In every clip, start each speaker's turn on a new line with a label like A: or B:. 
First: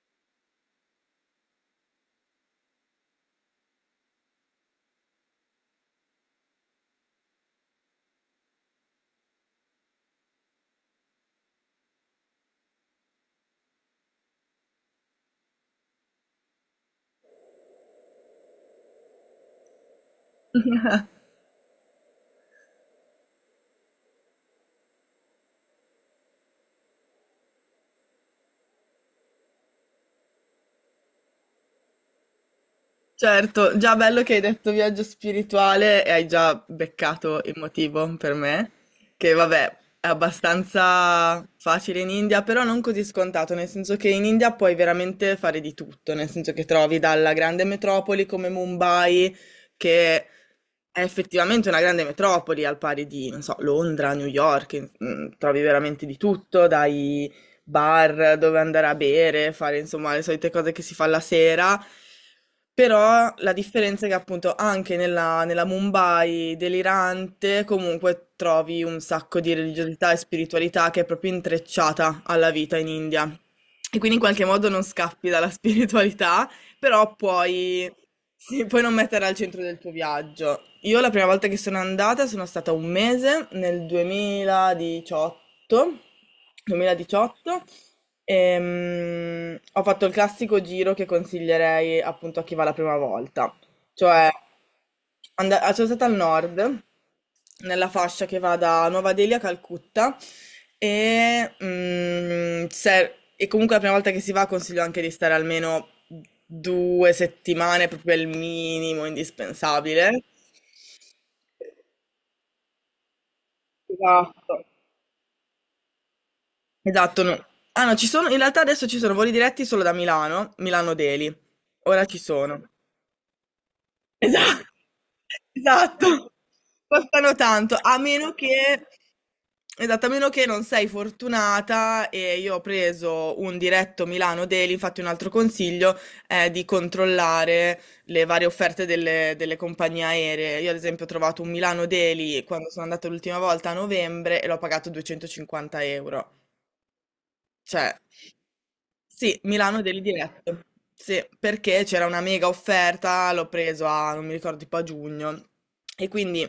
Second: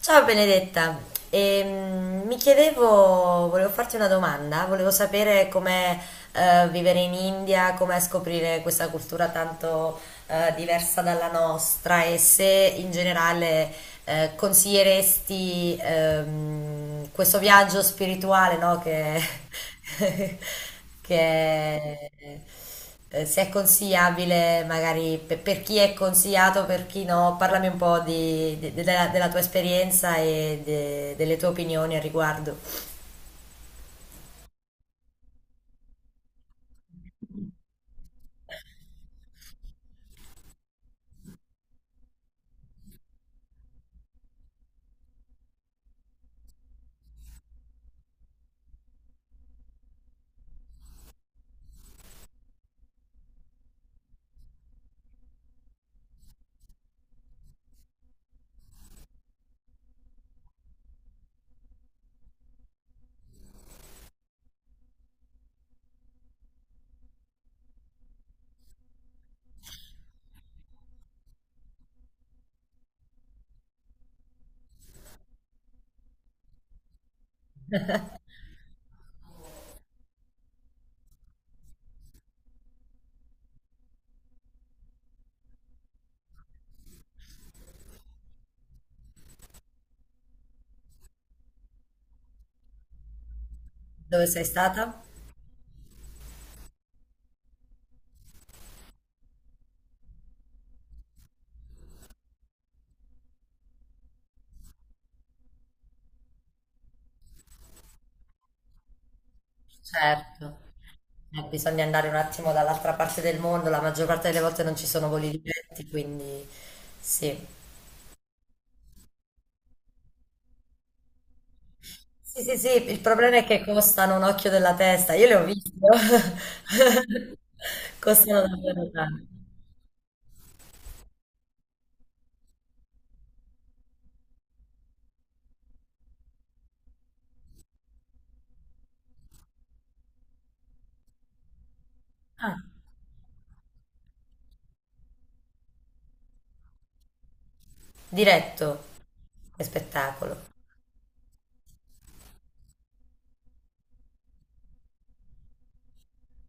A: Ciao Benedetta, mi chiedevo, volevo farti una domanda, volevo sapere com'è vivere in India, com'è scoprire questa cultura tanto diversa dalla nostra e se in generale consiglieresti questo viaggio spirituale, no, che, che se è consigliabile magari per, chi è consigliato, per chi no, parlami un po' della tua esperienza e delle tue opinioni al riguardo.
B: Certo, già bello che hai detto viaggio spirituale e hai già beccato il motivo per me, che vabbè è abbastanza facile in India, però non così scontato, nel senso che in India puoi veramente fare di tutto, nel senso che trovi dalla grande metropoli come Mumbai, che è effettivamente una grande metropoli al pari di, non so, Londra, New York, trovi veramente di tutto, dai bar dove andare a bere, fare insomma le solite cose che si fa la sera. Però la differenza è che appunto anche nella Mumbai delirante comunque trovi un sacco di religiosità e spiritualità che è proprio intrecciata alla vita in India. E quindi in qualche modo non scappi dalla spiritualità, però puoi, sì, puoi non metterla al centro del tuo viaggio. Io la prima volta che sono andata sono stata un mese nel 2018. Ho fatto il classico giro che consiglierei appunto a chi va la prima volta,
A: Dove
B: cioè
A: sei stata?
B: sono stata al nord, nella fascia che va da Nuova Delhi a Calcutta, e comunque la prima volta che si va consiglio anche di stare almeno 2 settimane, proprio il minimo indispensabile.
A: Certo. Bisogna andare un attimo dall'altra parte del mondo, la maggior parte delle volte
B: Esatto.
A: non ci sono voli diretti, quindi
B: Esatto, no.
A: sì.
B: Ah no, ci sono, in realtà adesso ci sono voli diretti solo da Milano, Milano Deli. Ora ci
A: Sì, sì,
B: sono.
A: sì, il problema è che costano un occhio
B: Esatto,
A: della testa, io le ho viste,
B: esatto. Costano tanto, a meno
A: costano
B: che
A: davvero tanto.
B: esatto, a meno che non sei fortunata e io ho preso un diretto Milano Daily, infatti un altro consiglio è di controllare le varie offerte delle compagnie aeree. Io ad esempio ho trovato un Milano Daily
A: Ah,
B: quando sono andata l'ultima volta a novembre e l'ho pagato 250 euro. Cioè,
A: diretto,
B: sì,
A: che
B: Milano Daily
A: spettacolo.
B: Diretto. Sì, perché c'era una mega offerta, l'ho preso a, non mi ricordo, tipo a giugno. E quindi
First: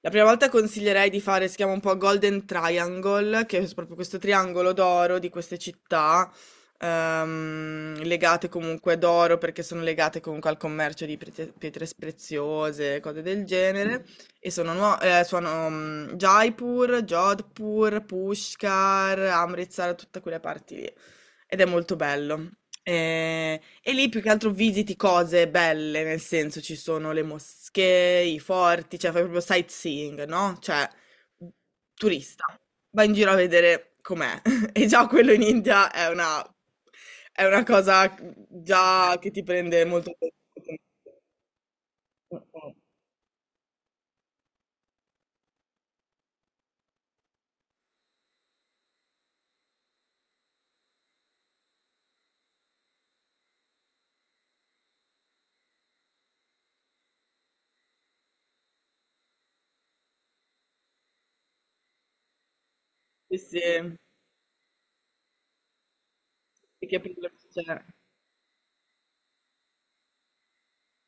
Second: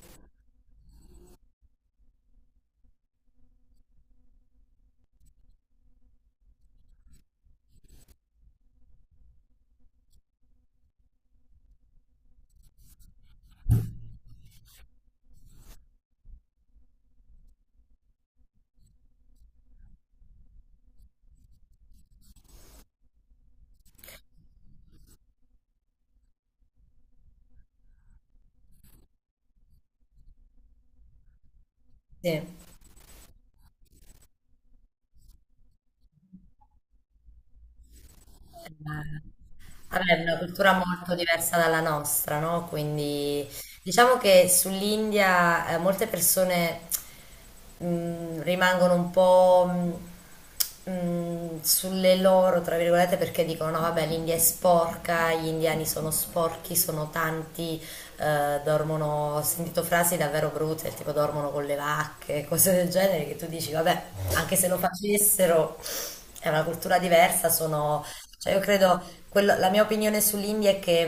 B: la prima volta consiglierei di fare, si chiama un po' Golden Triangle, che è proprio questo triangolo d'oro di queste città, legate comunque d'oro perché sono legate comunque al commercio di pietre preziose, cose del genere. E sono Jaipur, Jodhpur, Pushkar, Amritsar, tutte quelle parti lì. Ed è molto bello. E lì più che altro visiti cose belle, nel senso ci sono le moschee, i forti, cioè fai proprio sightseeing, no? Cioè, turista,
A: Sì.
B: vai in giro a vedere com'è. E già quello in India è una cosa già
A: Eh,
B: che ti prende
A: vabbè,
B: molto
A: è
B: tempo.
A: una cultura molto diversa dalla nostra, no?
B: Mm-mm.
A: Quindi diciamo che sull'India molte persone rimangono un po' sulle loro, tra virgolette, perché dicono no, vabbè, l'India è sporca, gli indiani sono sporchi, sono tanti, dormono, ho sentito frasi davvero brutte, tipo dormono con le vacche, cose del genere, che
B: Sì,
A: tu dici,
B: sì,
A: vabbè, anche se lo facessero... È una
B: perché
A: cultura diversa,
B: cioè,
A: sono cioè, io credo, quello- la mia opinione sull'India è che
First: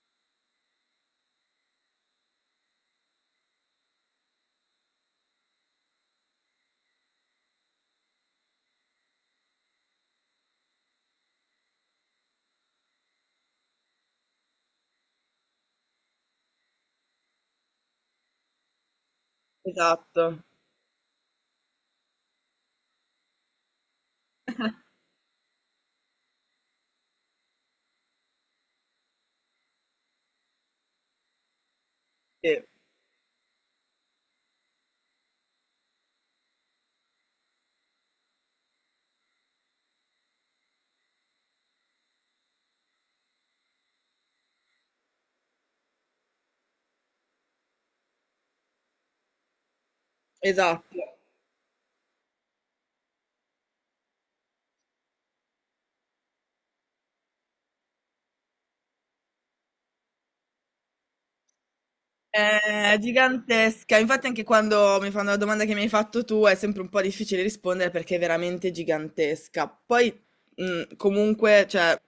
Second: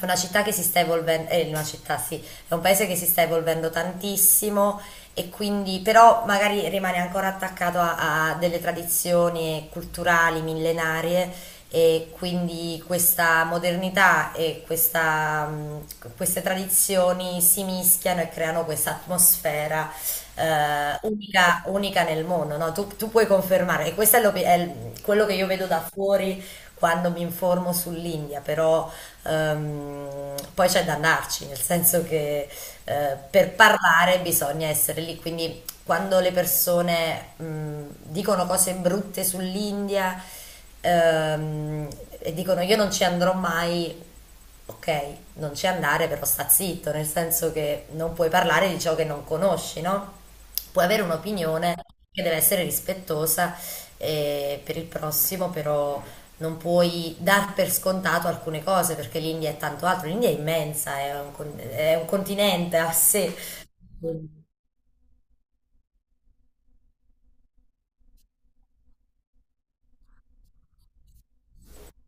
A: è una città che si sta evolvendo, è una città, sì, è un paese che si sta evolvendo tantissimo e quindi, però magari rimane ancora attaccato a, a delle tradizioni culturali millenarie e quindi questa modernità e questa, queste tradizioni si mischiano e creano questa atmosfera
B: esatto,
A: unica, unica nel mondo, no? Tu, tu puoi confermare, e questo è, quello che io vedo da fuori quando mi informo sull'India, però poi c'è da andarci, nel senso che
B: sì,
A: per parlare bisogna essere lì, quindi quando le persone dicono cose brutte sull'India ehm, e dicono io non ci andrò mai. Ok, non ci andare, però sta zitto, nel senso che non puoi parlare di ciò che non conosci, no? Puoi
B: esatto.
A: avere un'opinione che deve essere rispettosa per il prossimo, però non puoi dar per scontato alcune cose, perché l'India è tanto altro. L'India è immensa, è un, con- è un continente a
B: È
A: sé.
B: gigantesca, infatti anche quando mi fanno la domanda che mi hai fatto tu è sempre un po' difficile rispondere perché è veramente gigantesca. Poi comunque, cioè,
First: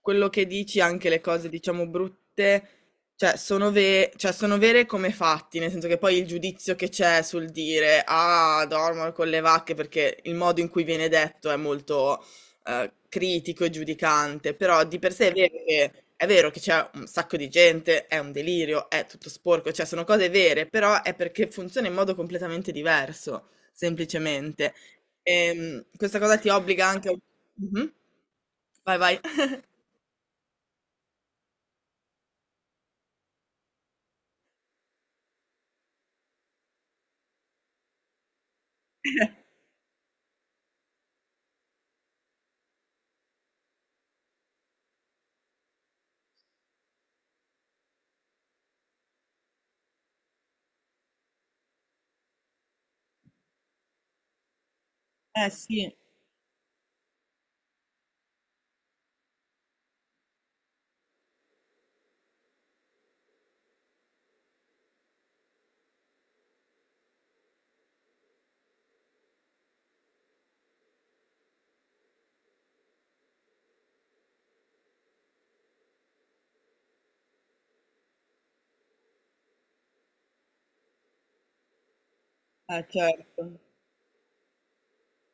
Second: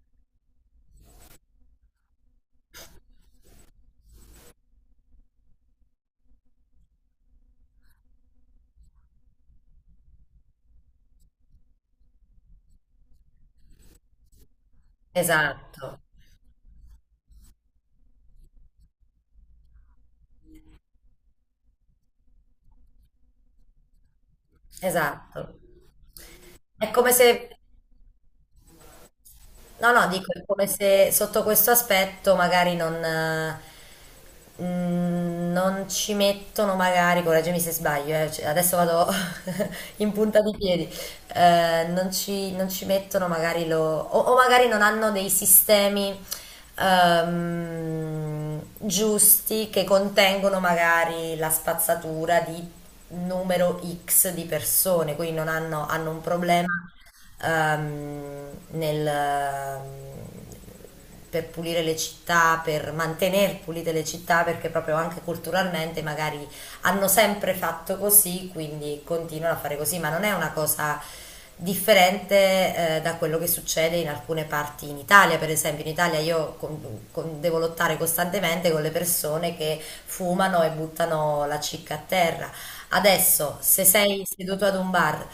B: quello che dici, anche le cose diciamo brutte, cioè cioè, sono vere come fatti, nel senso che poi il giudizio che c'è sul dire ah, dormo con le vacche perché il modo in cui viene detto è molto critico e giudicante, però di per sé
A: Esatto,
B: è vero che c'è un sacco di gente, è un delirio, è tutto sporco, cioè sono cose vere, però è perché funziona in modo completamente diverso, semplicemente.
A: esatto.
B: Questa cosa ti obbliga
A: È
B: anche
A: come
B: a...
A: se...
B: Mhm. Vai, vai.
A: No, no, dico, è come se sotto questo aspetto magari non, non ci mettono magari, correggimi se sbaglio, cioè, adesso vado in punta di piedi, non ci mettono magari lo, o magari non hanno dei sistemi giusti che contengono magari la spazzatura di numero X di persone, quindi non
B: Eh
A: hanno
B: sì,
A: un problema ehm, nel, ehm, per pulire le città, per mantenere pulite le città, perché proprio anche culturalmente magari hanno sempre fatto così, quindi continuano a fare così, ma non è una cosa differente da quello che succede in alcune parti in Italia, per esempio in Italia io devo lottare costantemente con le persone che fumano e buttano la cicca a terra. Adesso,
B: certo.
A: se sei seduto ad un bar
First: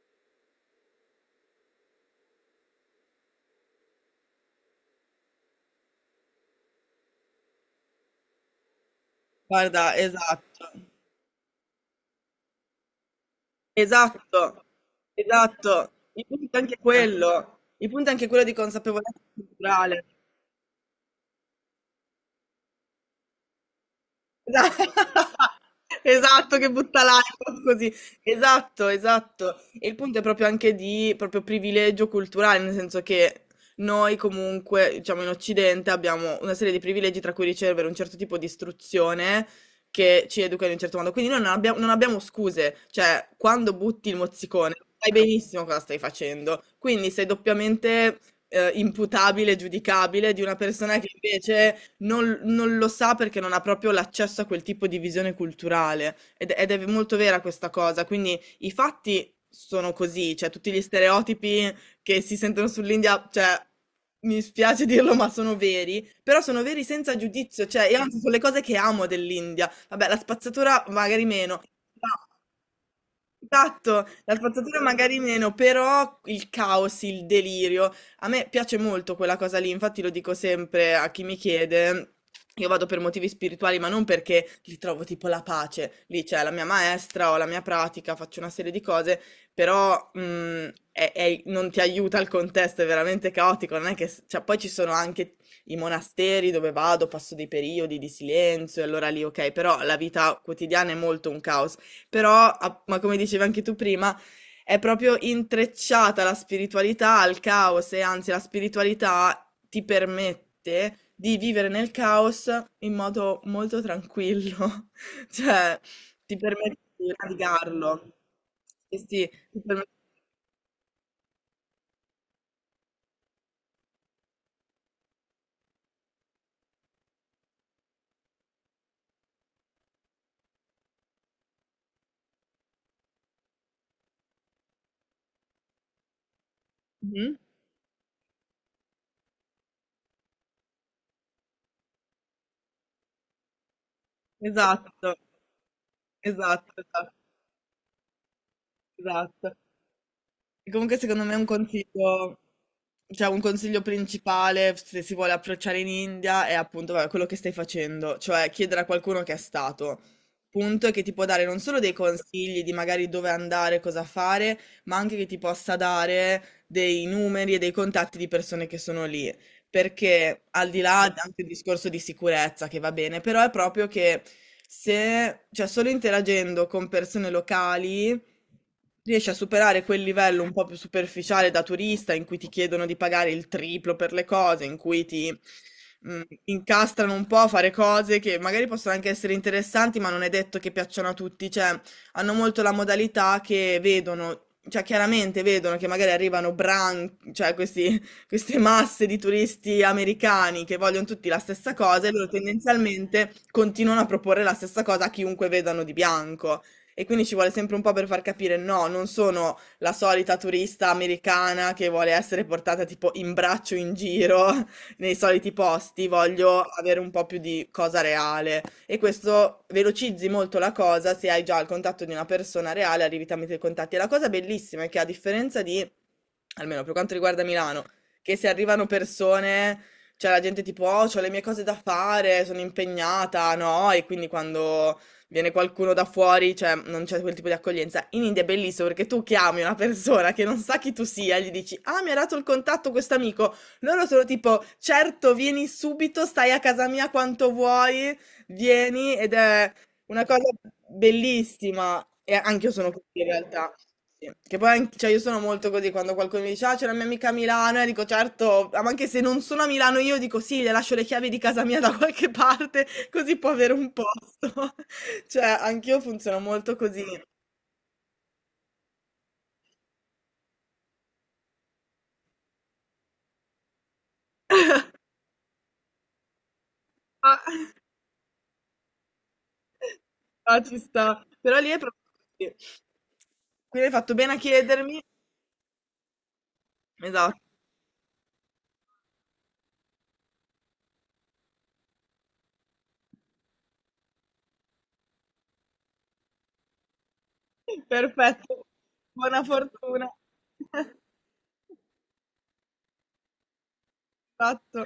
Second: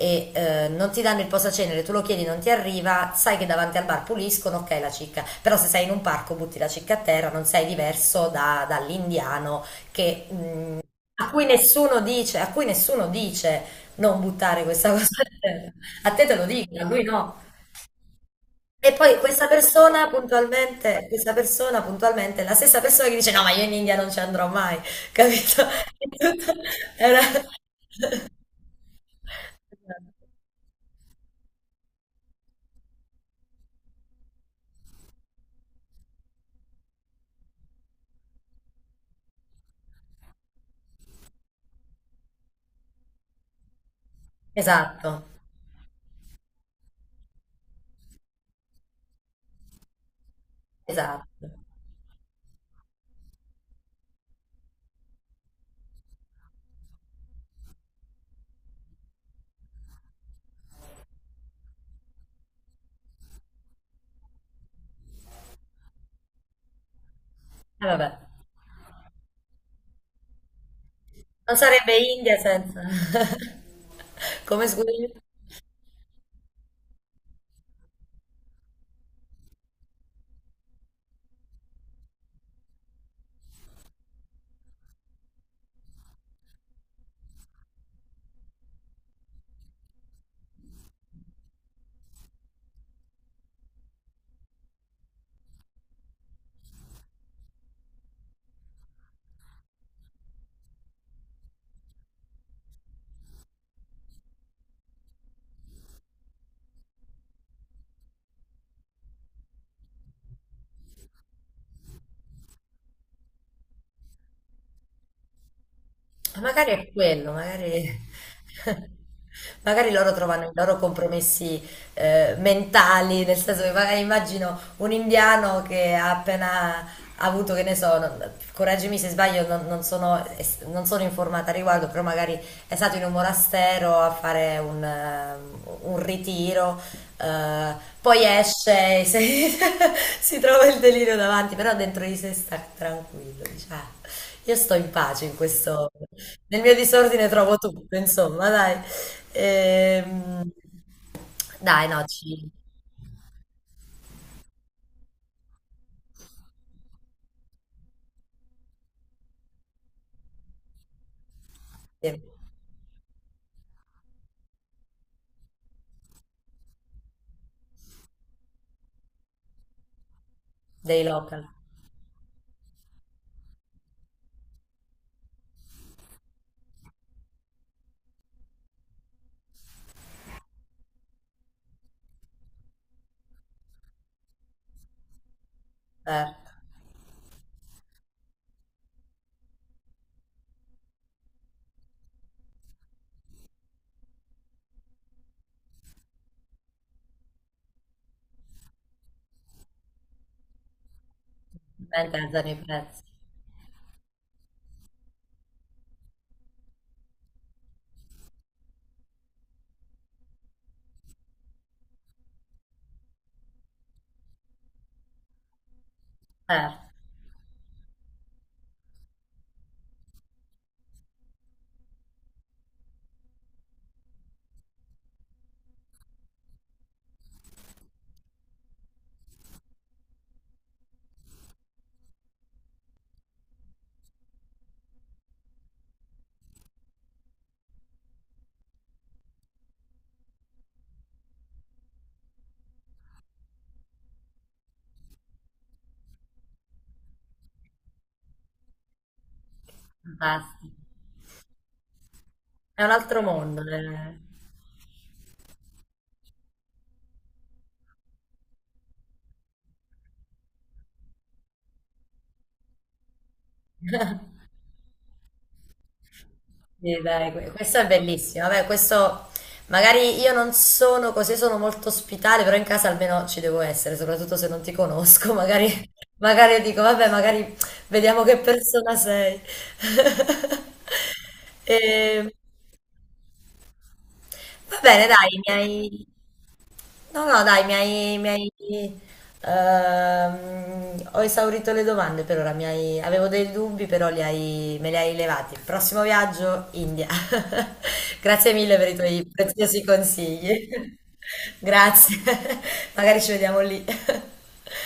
A: e non ti danno il posacenere, tu lo chiedi, non ti arriva, sai che davanti al bar puliscono, ok la cicca, però se sei in un parco butti la cicca a terra, non sei diverso dall'indiano
B: Guarda,
A: che,
B: esatto.
A: a cui nessuno dice, a cui nessuno dice non
B: Esatto,
A: buttare questa cosa a terra.
B: esatto.
A: A
B: Il
A: te te lo
B: punto è
A: dico,
B: anche
A: a lui no.
B: quello. Il punto è anche quello di
A: E poi
B: consapevolezza culturale.
A: questa persona puntualmente è la stessa persona che dice no, ma io in India non ci andrò
B: Esa
A: mai, capito? È tutto-
B: Esatto, che butta
A: è una-
B: l'iPhone così. Esatto, esatto. E il punto è proprio anche di proprio privilegio culturale, nel senso che noi comunque, diciamo in Occidente, abbiamo una serie di privilegi tra cui ricevere un certo tipo di istruzione che ci educa in un certo modo. Quindi noi non abbiamo scuse, cioè quando butti il mozzicone sai
A: Esatto.
B: benissimo cosa stai facendo. Quindi sei doppiamente imputabile, giudicabile di una persona che
A: Esatto.
B: invece non lo sa perché non ha proprio l'accesso a quel tipo di visione culturale ed è v molto vera questa cosa. Quindi i fatti sono così, cioè tutti gli stereotipi che si sentono sull'India, cioè mi spiace dirlo ma sono veri, però sono veri senza giudizio, cioè
A: E
B: io
A: vabbè,
B: anzi son le cose che amo dell'India. Vabbè, la spazzatura magari meno,
A: non sarebbe
B: però.
A: India senza...
B: Esatto, la
A: Come
B: spazzatura
A: scusi?
B: magari meno, però il caos, il delirio. A me piace molto quella cosa lì, infatti lo dico sempre a chi mi chiede. Io vado per motivi spirituali, ma non perché li trovo tipo la pace. Lì c'è la mia maestra, ho la mia pratica, faccio una serie di cose, però non ti aiuta il contesto, è veramente caotico. Non è che, cioè, poi ci sono anche i monasteri dove vado, passo dei periodi di silenzio, e allora lì ok, però la vita quotidiana è molto un caos. Però, ma come dicevi anche tu prima, è proprio intrecciata la spiritualità al caos e anzi la spiritualità ti permette di vivere nel caos in modo molto tranquillo, cioè ti
A: Magari
B: permette
A: è
B: di
A: quello, magari,
B: navigarlo. Sì, sì,
A: magari loro trovano i loro compromessi mentali, nel senso che magari immagino un indiano che ha appena avuto, che ne so, non- correggimi se sbaglio, non, non sono, es- non sono informata al riguardo, però magari è stato in un monastero a fare un ritiro,
B: Mhm.
A: eh, poi esce e si, si trova il delirio davanti, però dentro di sé sta tranquillo, dice, "Ah, io sto in
B: Esatto,
A: pace in questo. Nel
B: esatto,
A: mio
B: esatto,
A: disordine trovo tutto, insomma, dai.
B: esatto.
A: Ehm,
B: E comunque secondo me un
A: dai, no,
B: consiglio,
A: ci,
B: cioè un consiglio principale se si vuole approcciare in India è appunto vabbè, quello che stai facendo, cioè chiedere a qualcuno che è stato, punto, e che ti può dare non solo dei
A: sì,
B: consigli di magari dove andare, cosa fare, ma anche che ti possa dare dei numeri e dei contatti di persone che sono lì. Perché al di là
A: dei
B: anche il
A: local,
B: discorso di sicurezza che va bene, però è proprio che se, cioè solo interagendo con persone locali riesci a superare quel livello un po' più superficiale da turista in cui ti chiedono di pagare il triplo per le cose, in cui ti
A: certo.
B: incastrano un po' a fare cose che magari possono anche essere interessanti, ma non è detto che piacciono a tutti. Cioè, hanno molto la modalità che vedono, cioè chiaramente vedono che magari arrivano cioè queste masse di turisti americani che vogliono tutti la stessa cosa e
A: Ovviamente
B: loro
A: alzano i prezzi,
B: tendenzialmente continuano a proporre la stessa cosa a chiunque vedano di bianco e quindi ci vuole sempre un po' per far capire no, non sono la solita turista americana che vuole essere portata tipo in braccio in giro nei soliti posti, voglio
A: certo,
B: avere un po' più di cosa reale e questo velocizzi molto la cosa se hai già il contatto di una persona reale, arrivi tramite i contatti. E la cosa bellissima è che a differenza di, almeno per quanto riguarda Milano, che se arrivano persone, cioè la gente tipo, oh, ho le mie cose da fare, sono impegnata, no? E quindi quando viene qualcuno da fuori, cioè non c'è quel tipo di accoglienza. In India è bellissimo perché tu chiami una persona che non sa chi tu sia, e gli dici "Ah, mi ha dato il contatto questo amico". Loro sono tipo "Certo, vieni subito, stai a casa mia quanto vuoi, vieni" ed è una cosa
A: fantastico.
B: bellissima. E anch'io
A: È
B: sono
A: un
B: così
A: altro
B: in
A: mondo.
B: realtà.
A: Eh.
B: Sì. Che poi cioè, io sono molto così quando qualcuno mi dice ah, c'è la mia amica a Milano e dico certo, ah, ma anche se non sono a Milano io dico sì, le lascio le chiavi di casa mia da qualche parte così può avere un posto. Cioè, anch'io funziono molto
A: Sì,
B: così.
A: dai, questo è bellissimo. Vabbè, questo magari io non sono così, sono molto ospitale, però in casa almeno ci devo essere, soprattutto se non ti conosco. Magari, magari io dico, vabbè,
B: Ah,
A: magari vediamo che persona sei.
B: ah, ci sta. Però lì è proprio
A: E,
B: così. Quindi hai fatto bene a
A: va
B: chiedermi.
A: bene, dai, mi hai. No,
B: Esatto.
A: no, dai, mi hai, ho esaurito le domande per ora, avevo dei dubbi, però me li hai levati. Prossimo viaggio, India. Grazie
B: Perfetto.
A: mille per i tuoi
B: Buona
A: preziosi
B: fortuna.
A: consigli. Grazie, magari ci vediamo lì.
B: Esatto.